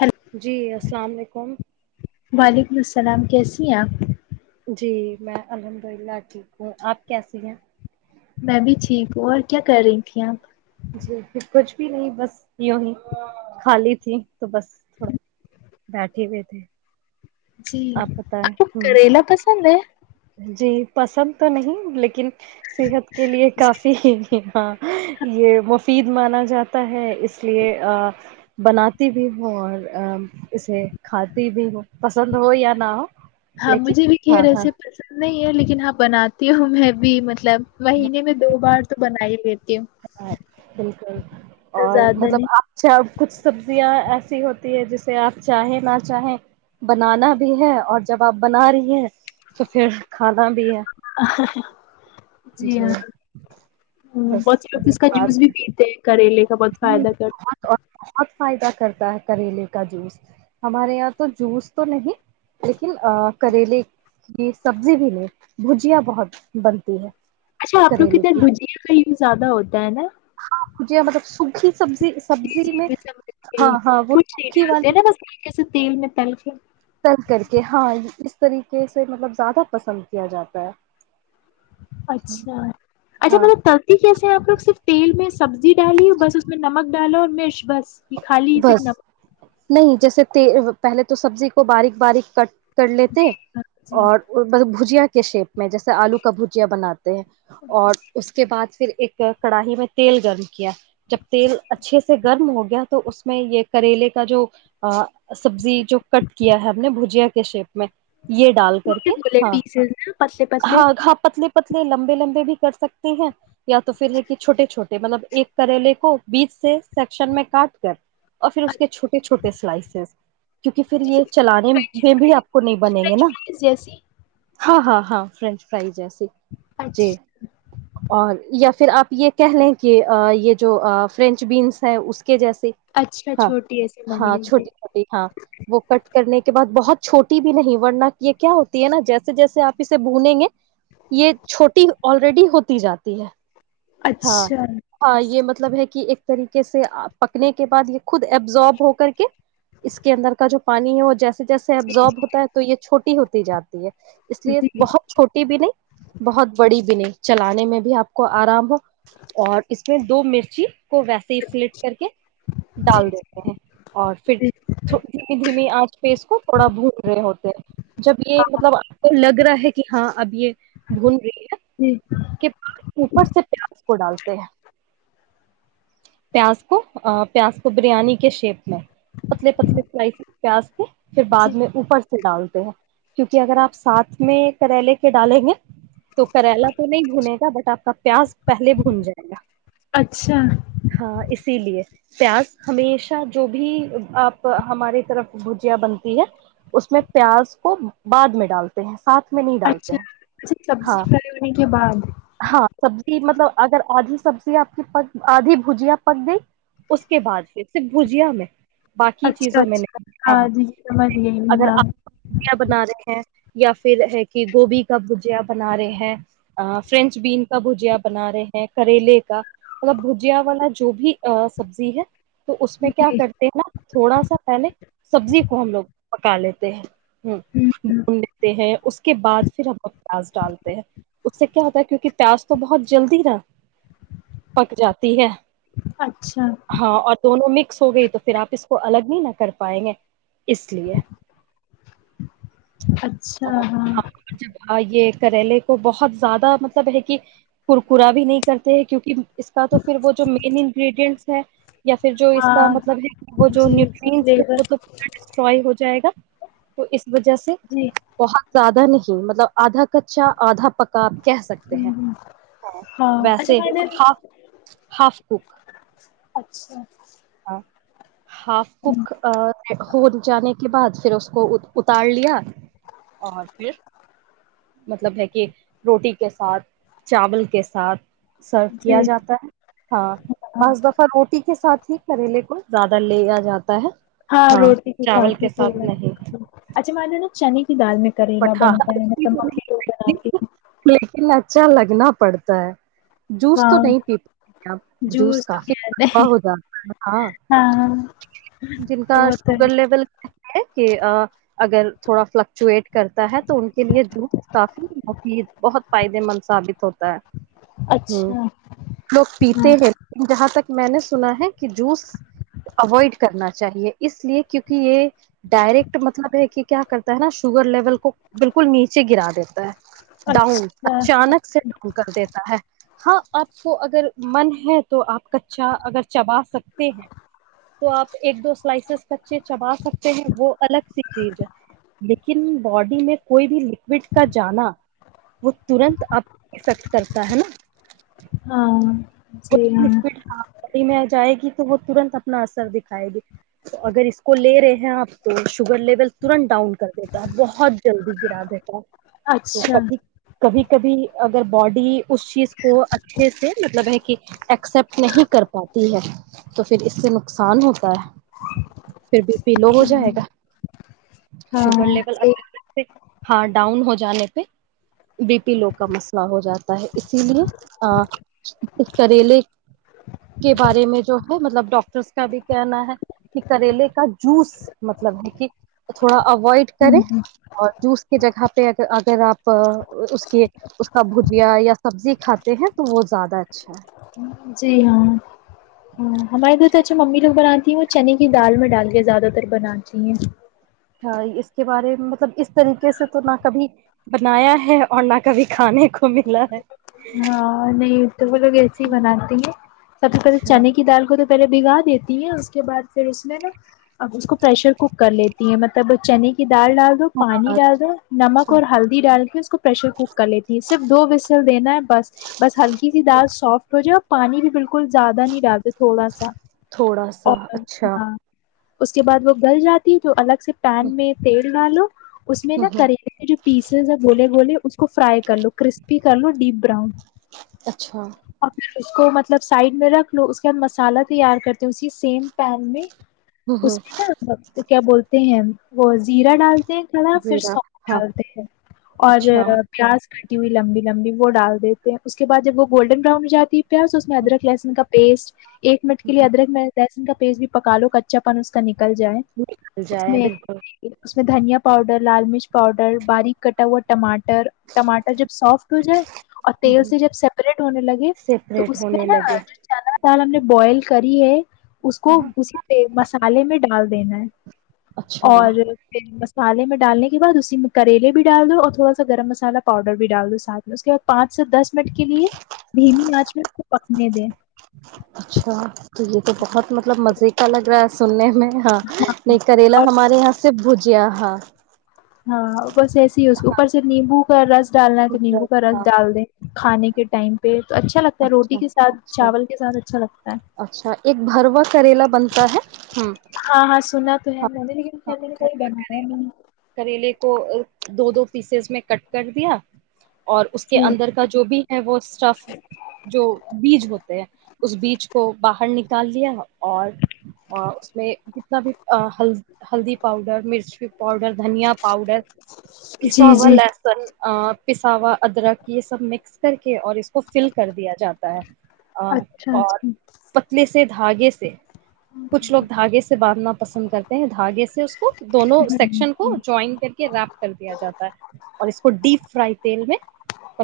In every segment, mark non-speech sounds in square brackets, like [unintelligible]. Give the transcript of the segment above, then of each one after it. Hello جی السلام علیکم وعلیکم السلام کیسی ہیں آپ جی میں الحمد للہ ٹھیک ہوں آپ کیسی ہیں میں بھی ٹھیک ہوں اور کیا کر رہی تھی آپ جی پ کچھ بھی نہیں بس یوں ہی خالی تھی تو بس تھوڑا بیٹھے ہوئے تھے جی بتائیں آپ کو ہوں کریلا پسند ہے جی پسند تو نہیں لیکن صحت کے لیے کافی ہی ہاں یہ مفید مانا جاتا ہے اس لیے بناتی بھی ہوں اور اسے کھاتی بھی ہوں پسند ہو یا نہ ہو ہاں لیکن مجھے بھی کہ ہاں رہیس ہاں نہیں ہے لیکن ہاں بناتی ہوں میں بھی مطلب مہینے میں دو بار تو بنائی تو زیادہ نہیں [unintelligible] کچھ سبزیاں ایسی ہوتی ہے جسے آپ چاہیں نہ چاہیں بنانا بھی ہے اور جب آپ بنا رہی ہیں تو پھر کھانا بھی ہے [inaudible] جی ہاں بس بہت س لوگ یہ اس کا جوس بھی بات پیتے ہیں کریلے کا بہت فائدہ کرتے ہیں تا کریلے کا جوس ہمارے یہاں تو جوس تو نہیں لیکن کریلے کی سبزی بھی نہیں بھجیاں بہت بنتی ہے اچھا آپ لوگ کریلے ادھر کی بھجیا کا یوز زیادہ ہوتا ہے نا جی مطلب سکی [unintelligible] سبزی جی سبزی جی میں سمجھ ہاں ہاں وہکھی والی اس سے تیل میں تل کے چل کر کےے ہاں اس طریقے سے مطلب زیادہ پسند کیا جاتا ہے اچھا اچھا ہاں مطلب ترتی کیسے ہیں آپ لوگ صرف تیل میں سبزی ڈالی بس اس میں نمک ڈالو اور مرچ بس یہ خالی صرف بس نمک نہیں جیسے پہلے تو سبزی کو باریک باریک کٹ کر لیتے جی اور بس بھجیا کے شیپ میں جیسے آلو کا بھجیا بنات ہیں اور اس کے بعد پھر ایک کڑاہائی میں تیل گرم کیا جب تیل اچھے سے گرم ہو گیا تو اس میں یہ کریلے کا جو سبزی جو کٹ کیا ہے ہم نے بھجیا کے شیپ میں یہ ڈال کر کے بولے ہاں پیسز نا پتلے پتلے ہاں ہاں پتلے پتلے لمبے لمبے بھی کر سکتے ہیں یا تو پھر ہے کہ چھوے چھوٹے مطلب ایک کریلے کو بیچ سے سیکشن میں کاٹ سر [unintelligible] اور پھر اچھا اس کے چھوٹے چھوٹے سلائسز کیونکہ پھر یہ چلانے فرینچ میں بھی آپ کو نہیں بنےیں گے فرینچ نا فرائز جیسی ہاں ہاں ہاں فرینچ فرائی ج ہےس جی اچھا اور پھر آپ یہ کہہ لیں کہ یہ جو فرینچ بینس ہے اس کے جیسے اچھا ہاں چھوٹی ایسی ہاں بنی ہوئی تھی چھوٹی چھوٹی ہاں وہ کٹ کرنے کے بعد بہت چھوٹی بھی نہیں ورننا کی یہ کیا ہوتی ہے نا جیسے جیسے آپ اسے بھنےیں گے یہ چھوٹی آلریڈی ہوتی جاتی ہے ہاں اچھا ہ یہ مطلب ہے کہ ایک طریقے سے پکنے کے بعد یہ خود ایبزارب ہو کر کے اس کے اندر کا جو پانی ہے وہ جیسا جیسے جی ایبزارب جی ہوتا ہے تو یہ چھٹی ہوتی جاتی اس لیے جی بہت چھوٹی بھی نہیں بہت بڑی بھی نہیں چلانے میں بھی آپ کو آرام ہو اور اس میں دو م جی کو ویسے ہی سلٹ کر کے جی ڈال جی دیتے ہیں اور پھر دھی دھیمی آنچ پہ اس کو تھوڑا بول رہے ہو جب یہ مطلب آ لگ رہا ہے ہے کہ ہاں اب یہ بھونیا جی کے پا اوپر سے پار کو ڈالتے ہیں پیاز کو پیاز کو بریانی کے شیپ میں پتلے پتلے سلائسز پیاز پھر جی بعد میں اوپر سے ڈالتے ہیں کیونکہ اگر آپ ساتھ میں کریلے کے ڈالیں گے تو کریلا تو نہیں بھنے گا بٹ آپ کا پیاز بھن جائے گا اچھا ہاں اس اسی لیے پیاز ہمیشہ جو بھی آپ ہماری طرف بھجیا بنتی ہے اس میں پیاز کو بعد میں ڈالتے ہیں ساتھ میں نہیں ڈالتے اچھا ہیں سبزی پگانے کے بعد سب مطلب اگر آدھی سبزی آپ کی پ آدھی بھجیا پک گئی اس کے بعد پھر صرف بھجیا میں باقی اچھا چیزوں میں اچھا نہیں ہاں جی جی سمجھ گئی میں اگر ہاں آپ بنا رہے ہیں یا پھر ہے کہ گوبھی کا بھجیا بنا رہے ہیں فرینچ بین کا بھجیا بنا رہے ہیں کریلے کا مطلب بھجیا والا جو بھی سبزی ہے تو اس میں کیا جی کرتے ہیں نا تھوڑا سا پہلے سبزی کو ہم لوگ پکا لیتے ہیں ہ ہوں بھون لیتے ہیں اس کے بعد پھر ہموگ پیاز ڈالتے ہیں اس سے کیا ہوتا ہے کیونکہ پیاز تو بہت جلدی نہا پک جاتی ہے اچھا ہاں اور دونوں میں ہو گئی تو پھر آپ اس کو الگ نہیں نہ کر پائیں گے اس لیے اور ہاں جب یہ کریلے کو بہت زیادہ مطلب ہے کہ ککرا بھی نہیں کرتے ہیں کیونک اس کا تو پھر وہ مین انگریڈینٹس ہے یا پھر جو اس کا ہاں مطلب ہے وہ جی نیٹری ہے لیبر وہ تو پا ڈسٹروائے ہو جائے گا تو اس وجہ سے جی بہت زیادہ نہیں ہی مطلب آدھا کچا آدھا پکا کہہ سکتے ہیں ہوں ہوں ہاں اچھا ویسے میں نے ہاف ہاف کک [unintelligible] اچھا ہاف ہوں کک ہو جانے کے بعد پھر اس کو اتار لیا اور پھر مطلب ہے کہ روٹی کے ساتھ چاول کے ساتھ سرو کیا جی جاتا ہے ہاں ہاں بعض دفعہ روٹی کے ساتھ ہی یہ بات پھر اس کو اتار لیا اور پھر مطلب ہے کہ روٹی کے ساتھ چاول کے ساتھ ہاں روٹی کے ساتات اچھا م ج ن چنی ٹا لوگ بناتی ہے لیکن اچھا لگنا پڑتا [inaudible] جوس تو ہاں نہیں پیتے جوس تو کہتے کافیا ہیں ہو جاتا ہے ہاں ہاں جن کا وہ تو ہے شوگر لیول کہ اگر تھوڑا فلکچویٹ کرتا ہے تو ان کے لیے جوس کافی مفید بہت فائدے مند ثابت ہوتا ہے ہ اچھا لوگ پیتے ہاں ہیں لیکن جہاں تک میں نے سنا ہے کہ جوس اوائڈ کرنا چاہیے اس لیے کیونکہ یہ ڈائریکٹ مطلب ہے کہ کیا کرتا ہے نا شوگر بالکل بالکل نیچے گرا دیتا ہے ڈاؤن اچھا اچانک سے ڈاؤن کر دیتا ہے ہاں آپ کو اگر من ہے تو آپ کچا اگر چبا سکتے ہیں تو آپ ایک دو سلائسیز کچے چبا سکتے ہیں وہ الگ سی چیز ہے لیکن باڈی میں کوئی بھی لکوڈ کا جانا وہ ترت آب افیکٹ کرتا ہے نا ہاں جی کوئی ہاں لکوڈ باڈی میں جائے تو وہ ترنت اپنا اثر دکھائے گی تو اگر اس کو لے رہے اں آپ تو شوگر لیول ترنت ڈاؤن کر د انٹنگیبل بہت جلدی گرا دیتا تو اچھا کبھی کبھی کبھی اگر باڈی اس چیز کو اچھے سے مطلب ہے کہ ایکسپٹ نہیں کر پاتی ہے تو پھر اس سے نقصان ہوتا ہے پھر بی پی لو ہو جائے ہوں گا شگر ہاں لیول جی اچا ہاں ڈاؤن ہو جانے پہ بی پی لو کا مسئلہ ہو جاتا ہے اسی لیے کریلے کے بارے میں جو ہے مطلب ڈاکٹرس کا بھی کہنا ہے کہ کریلے کا جوس مطلب ہے کہ تھوڑا اوائڈ کرار ہوں اور جوس کی جگہ پہ اگر آپ اس کے اس کا بھجیا یا سبزی کھاتے ہیں تو وہ زیادہ اچھا ہے جی ہاں ہاں ہمارے گھر تو اچھا ممی لوگ بناتی ہیں وہ چنے کی دال میں ڈال کے زیادہ تر بناتی ہیں ہھ اس کے بارے میں مطلب اس طریقے سے تو نہ کبھی بنایا ہے اور نہ کبھی کھانے کو ملا ہے ہاں نہیں تو وہ لوگ ایسے ہی بناتے ہیں سب سے پہلے اچھا چنے کی دال کو تو پہلے بھگا دیتی ہے اس کے بعد پھر اس میں نہ اس کو پریشر کوک کر لیتی ہے مطلب چنے کی دال ڈال دو پانی ہاں ڈال دو نمک اور ہلدی ڈال کے اس کو پریشر کوک کر لیتی صرف دو بسل دینا ہے بس بس ہلکی سی اچھا دال سافٹ ہو جو پانی بھی بالکل بالکل زیادہ نہیں رہتے تھوڑا سا تھوڑا سا اور اچھا ہاں اس کے بعد وہ گھر جاتی تو الگ پین میں تیل دوالو اس میں نہ کریلے کے جو پیسز ہیں گولے گولے اس فرائی کرلو کرپ پ کر لو ڈی نرؤن اچھا اس کو مطلب سائڈ میں رکھ لو اس کے بعد مسالہ تیار کرتے ہیں اسی سیم پین میں اس میں کیا بولتے ہیں وہ زیرہ ڈال کا پھر زیرہ سو ہاں ڈالتے ہیں اور اچھا پیاز کٹی ہوئی لمبی لمبی وہ ڈال دیتے ہیں اس کے بعد جب وہ گولڈن بران ہو جاتی پیاز اس میں ادرک لہن کا بیس ایک منٹ کے لیے ادرک میں دنٹ پیس بھی پکا لو کچا پن اس کا نکل کل جائے نکل اس جائیں میں بالکل اس میں دھنیا پاؤڈر لال مرچ پاؤڈر باریک کٹا ہوا ٹاٹر ٹماٹر جب سافٹ ہو جائے تیل سے جب سیپریٹ ہونے لگے تو سیپریٹ اس میں ہونے نا لگے جو چنا دال ہم نے بوائل کر کری ہے اس کو اس مسالے میں ڈال دین ہے اچھا اور پالے میں ڈالنے کے بعد اسی میں کریلے بھی ڈال دو اور تھوڑا سا گرم مسالا پاؤڈر بھی ڈال دو سھ میں اس کے بعد پانچ سے دس منٹ کے لیے دھیمی آنچ میں کو پکنے دیں اچھا تو یہ تو بہت مطلب مزے کا لگ رہا ہے سننے میں ہاں نہیں کریلا اور ہمارے یہاں سے سب بھجیا ہاں ہاں بس ایسے ہی اس اوپر سے نیمبو کا رس ڈالنا تھ نیبو گھر سے ڈال دیں ہیں کھانے کے ٹائم پہ تو اچھا لگتا ہے روٹی اچھا کے ساتھ اچھا چاول کے ساتھ اچھا لگتا ہے اچھا ایک بروا کرےلا بنتا ہے ہاں ہاں ہاں سنا تو ہے میں نے لیکن ہاں خ میں نے کہئی بنایا نہیں کریلے کو دو دو پیسز میں کٹ کر دیا اور اس کے جی اندر کا جو بھی ہے وہ سٹف جو بیج ہوتے ہے اس بیج کو باہر نکل نکال دیا اور اس میں ل ہلدی پاؤڈر مرچی پاؤڈر دھنیا پاؤڈر جی پساوا جی لہسن پساوا ادرک یہ سب مکس کر کے اور اس کو فل کر دیا جاتا [inaudible] ا اچھا اور اچھا پتل سے سے دھاگے سے کچھ لوگ دھاگے سے باندھنا پسند کرتے ہیں دھاگے سے اس کو دونوں سیکشن ہوں کو جوائن کر کے ریپ کر دیا جاتا ہے اور اس کو ڈیپ فرائی تیل میں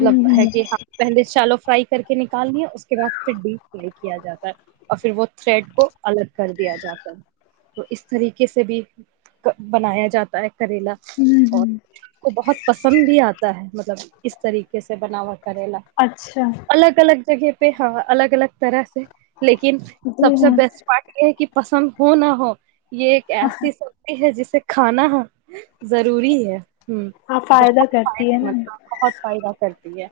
ہوں ہے ہوں کہ ہ پہلے چالو فرائی کر کے نکالنی ہے اس کے بعد پھر ڈے کیا جاتا ہے اور پھر وہ تھریڈ کو الگ کر دیا جاتا ہے تو اس طریقے سے بھی بنایا جاتا ہے کریلا ہوں اور ہوں کو بہت پسند بھی آتا ہے مطلب اس طریقے سے بنا ہوا کریلا اچھا الگ الگ جگہ پ ہاں الگ الگ طرح سے لیکن جی سب سے ہاں بیسٹ پارٹ یہ ہے کہ پسند ہو نہ ہو یہ ایک ایسی سبی ہے جسے کھانا ہے ضروری ہے ہ ہاں فائدہ بہت کرتی ہے فائدے نا مندب بہت فائدہ کرتی ہے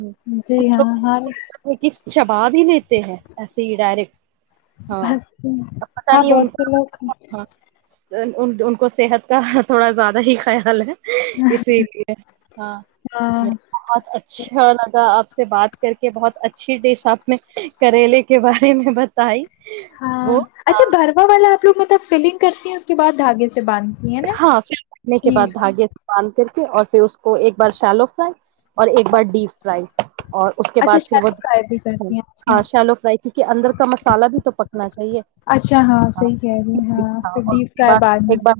ہوں جی کچھ ہاں ہر لوگ کہ شباب ہی لیتے ہیں ایسے ہی ڈائریکٹ ہاں اچھا اب پت ہاں نہیں بہت ان س کا ہاں ان ان کو صحت کا تھوڑا زیادہ ہی خیال ہے اسی لیے ہاں نہیں ہاں بہت اچھ اچھا لگا آپ سے بات کر کے بہت اچھی ڈش آپ نے کریلے کے بارے میں بتائی ہاں وہ اچھا گروا والا آپ لو مطلب فلنگ کرتی ہے اس کے بع دھاگے سے باندھتی ہیں نا ہاں پھر بنے کے شیل بعد کا؟ دھاگے سے باندھ کر اور پھر اس کو ایک بار شلو فرائی اور ایک بار ڈیپ فرائی اور اس کے اچھا بعد پھر شیلو فرائی بھی وہ کرتی ہیں اچھا ہاں شیلو فرائی کیونکہ اندر کا مسالہ بھی تو پکنا چاہیے اچھا ہاں صحیح کہہ رہی ہیں ہاں پھر اور ڈیپ اس کے فرائی بعد ایک بار میں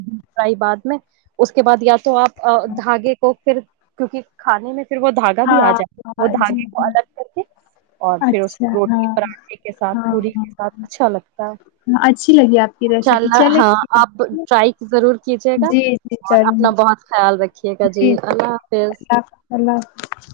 بعد میں اس کے بعد یا تو آپ ا دھاگے کو پھر کیونکہ کھانے میں پھر وہ دھاگا بھی آ ہاں جائےا وہ ہاں جی دھاگے کو جی الگ کر کے اور پھر اس اچھا کو ہاں روٹی پراٹھے کے ساتھ ہاں پی ہاں کے ساتھ اچھا لگتا ہاں اچھی لگی آپ کی ہےاء ریسیپی اللہ چلے ہاں آپ جی ٹرائی ضرور کیجیے گا جی اور ضرور اپنا بہت خیال رکھے جی جی اللہ حظ اللہ حافظ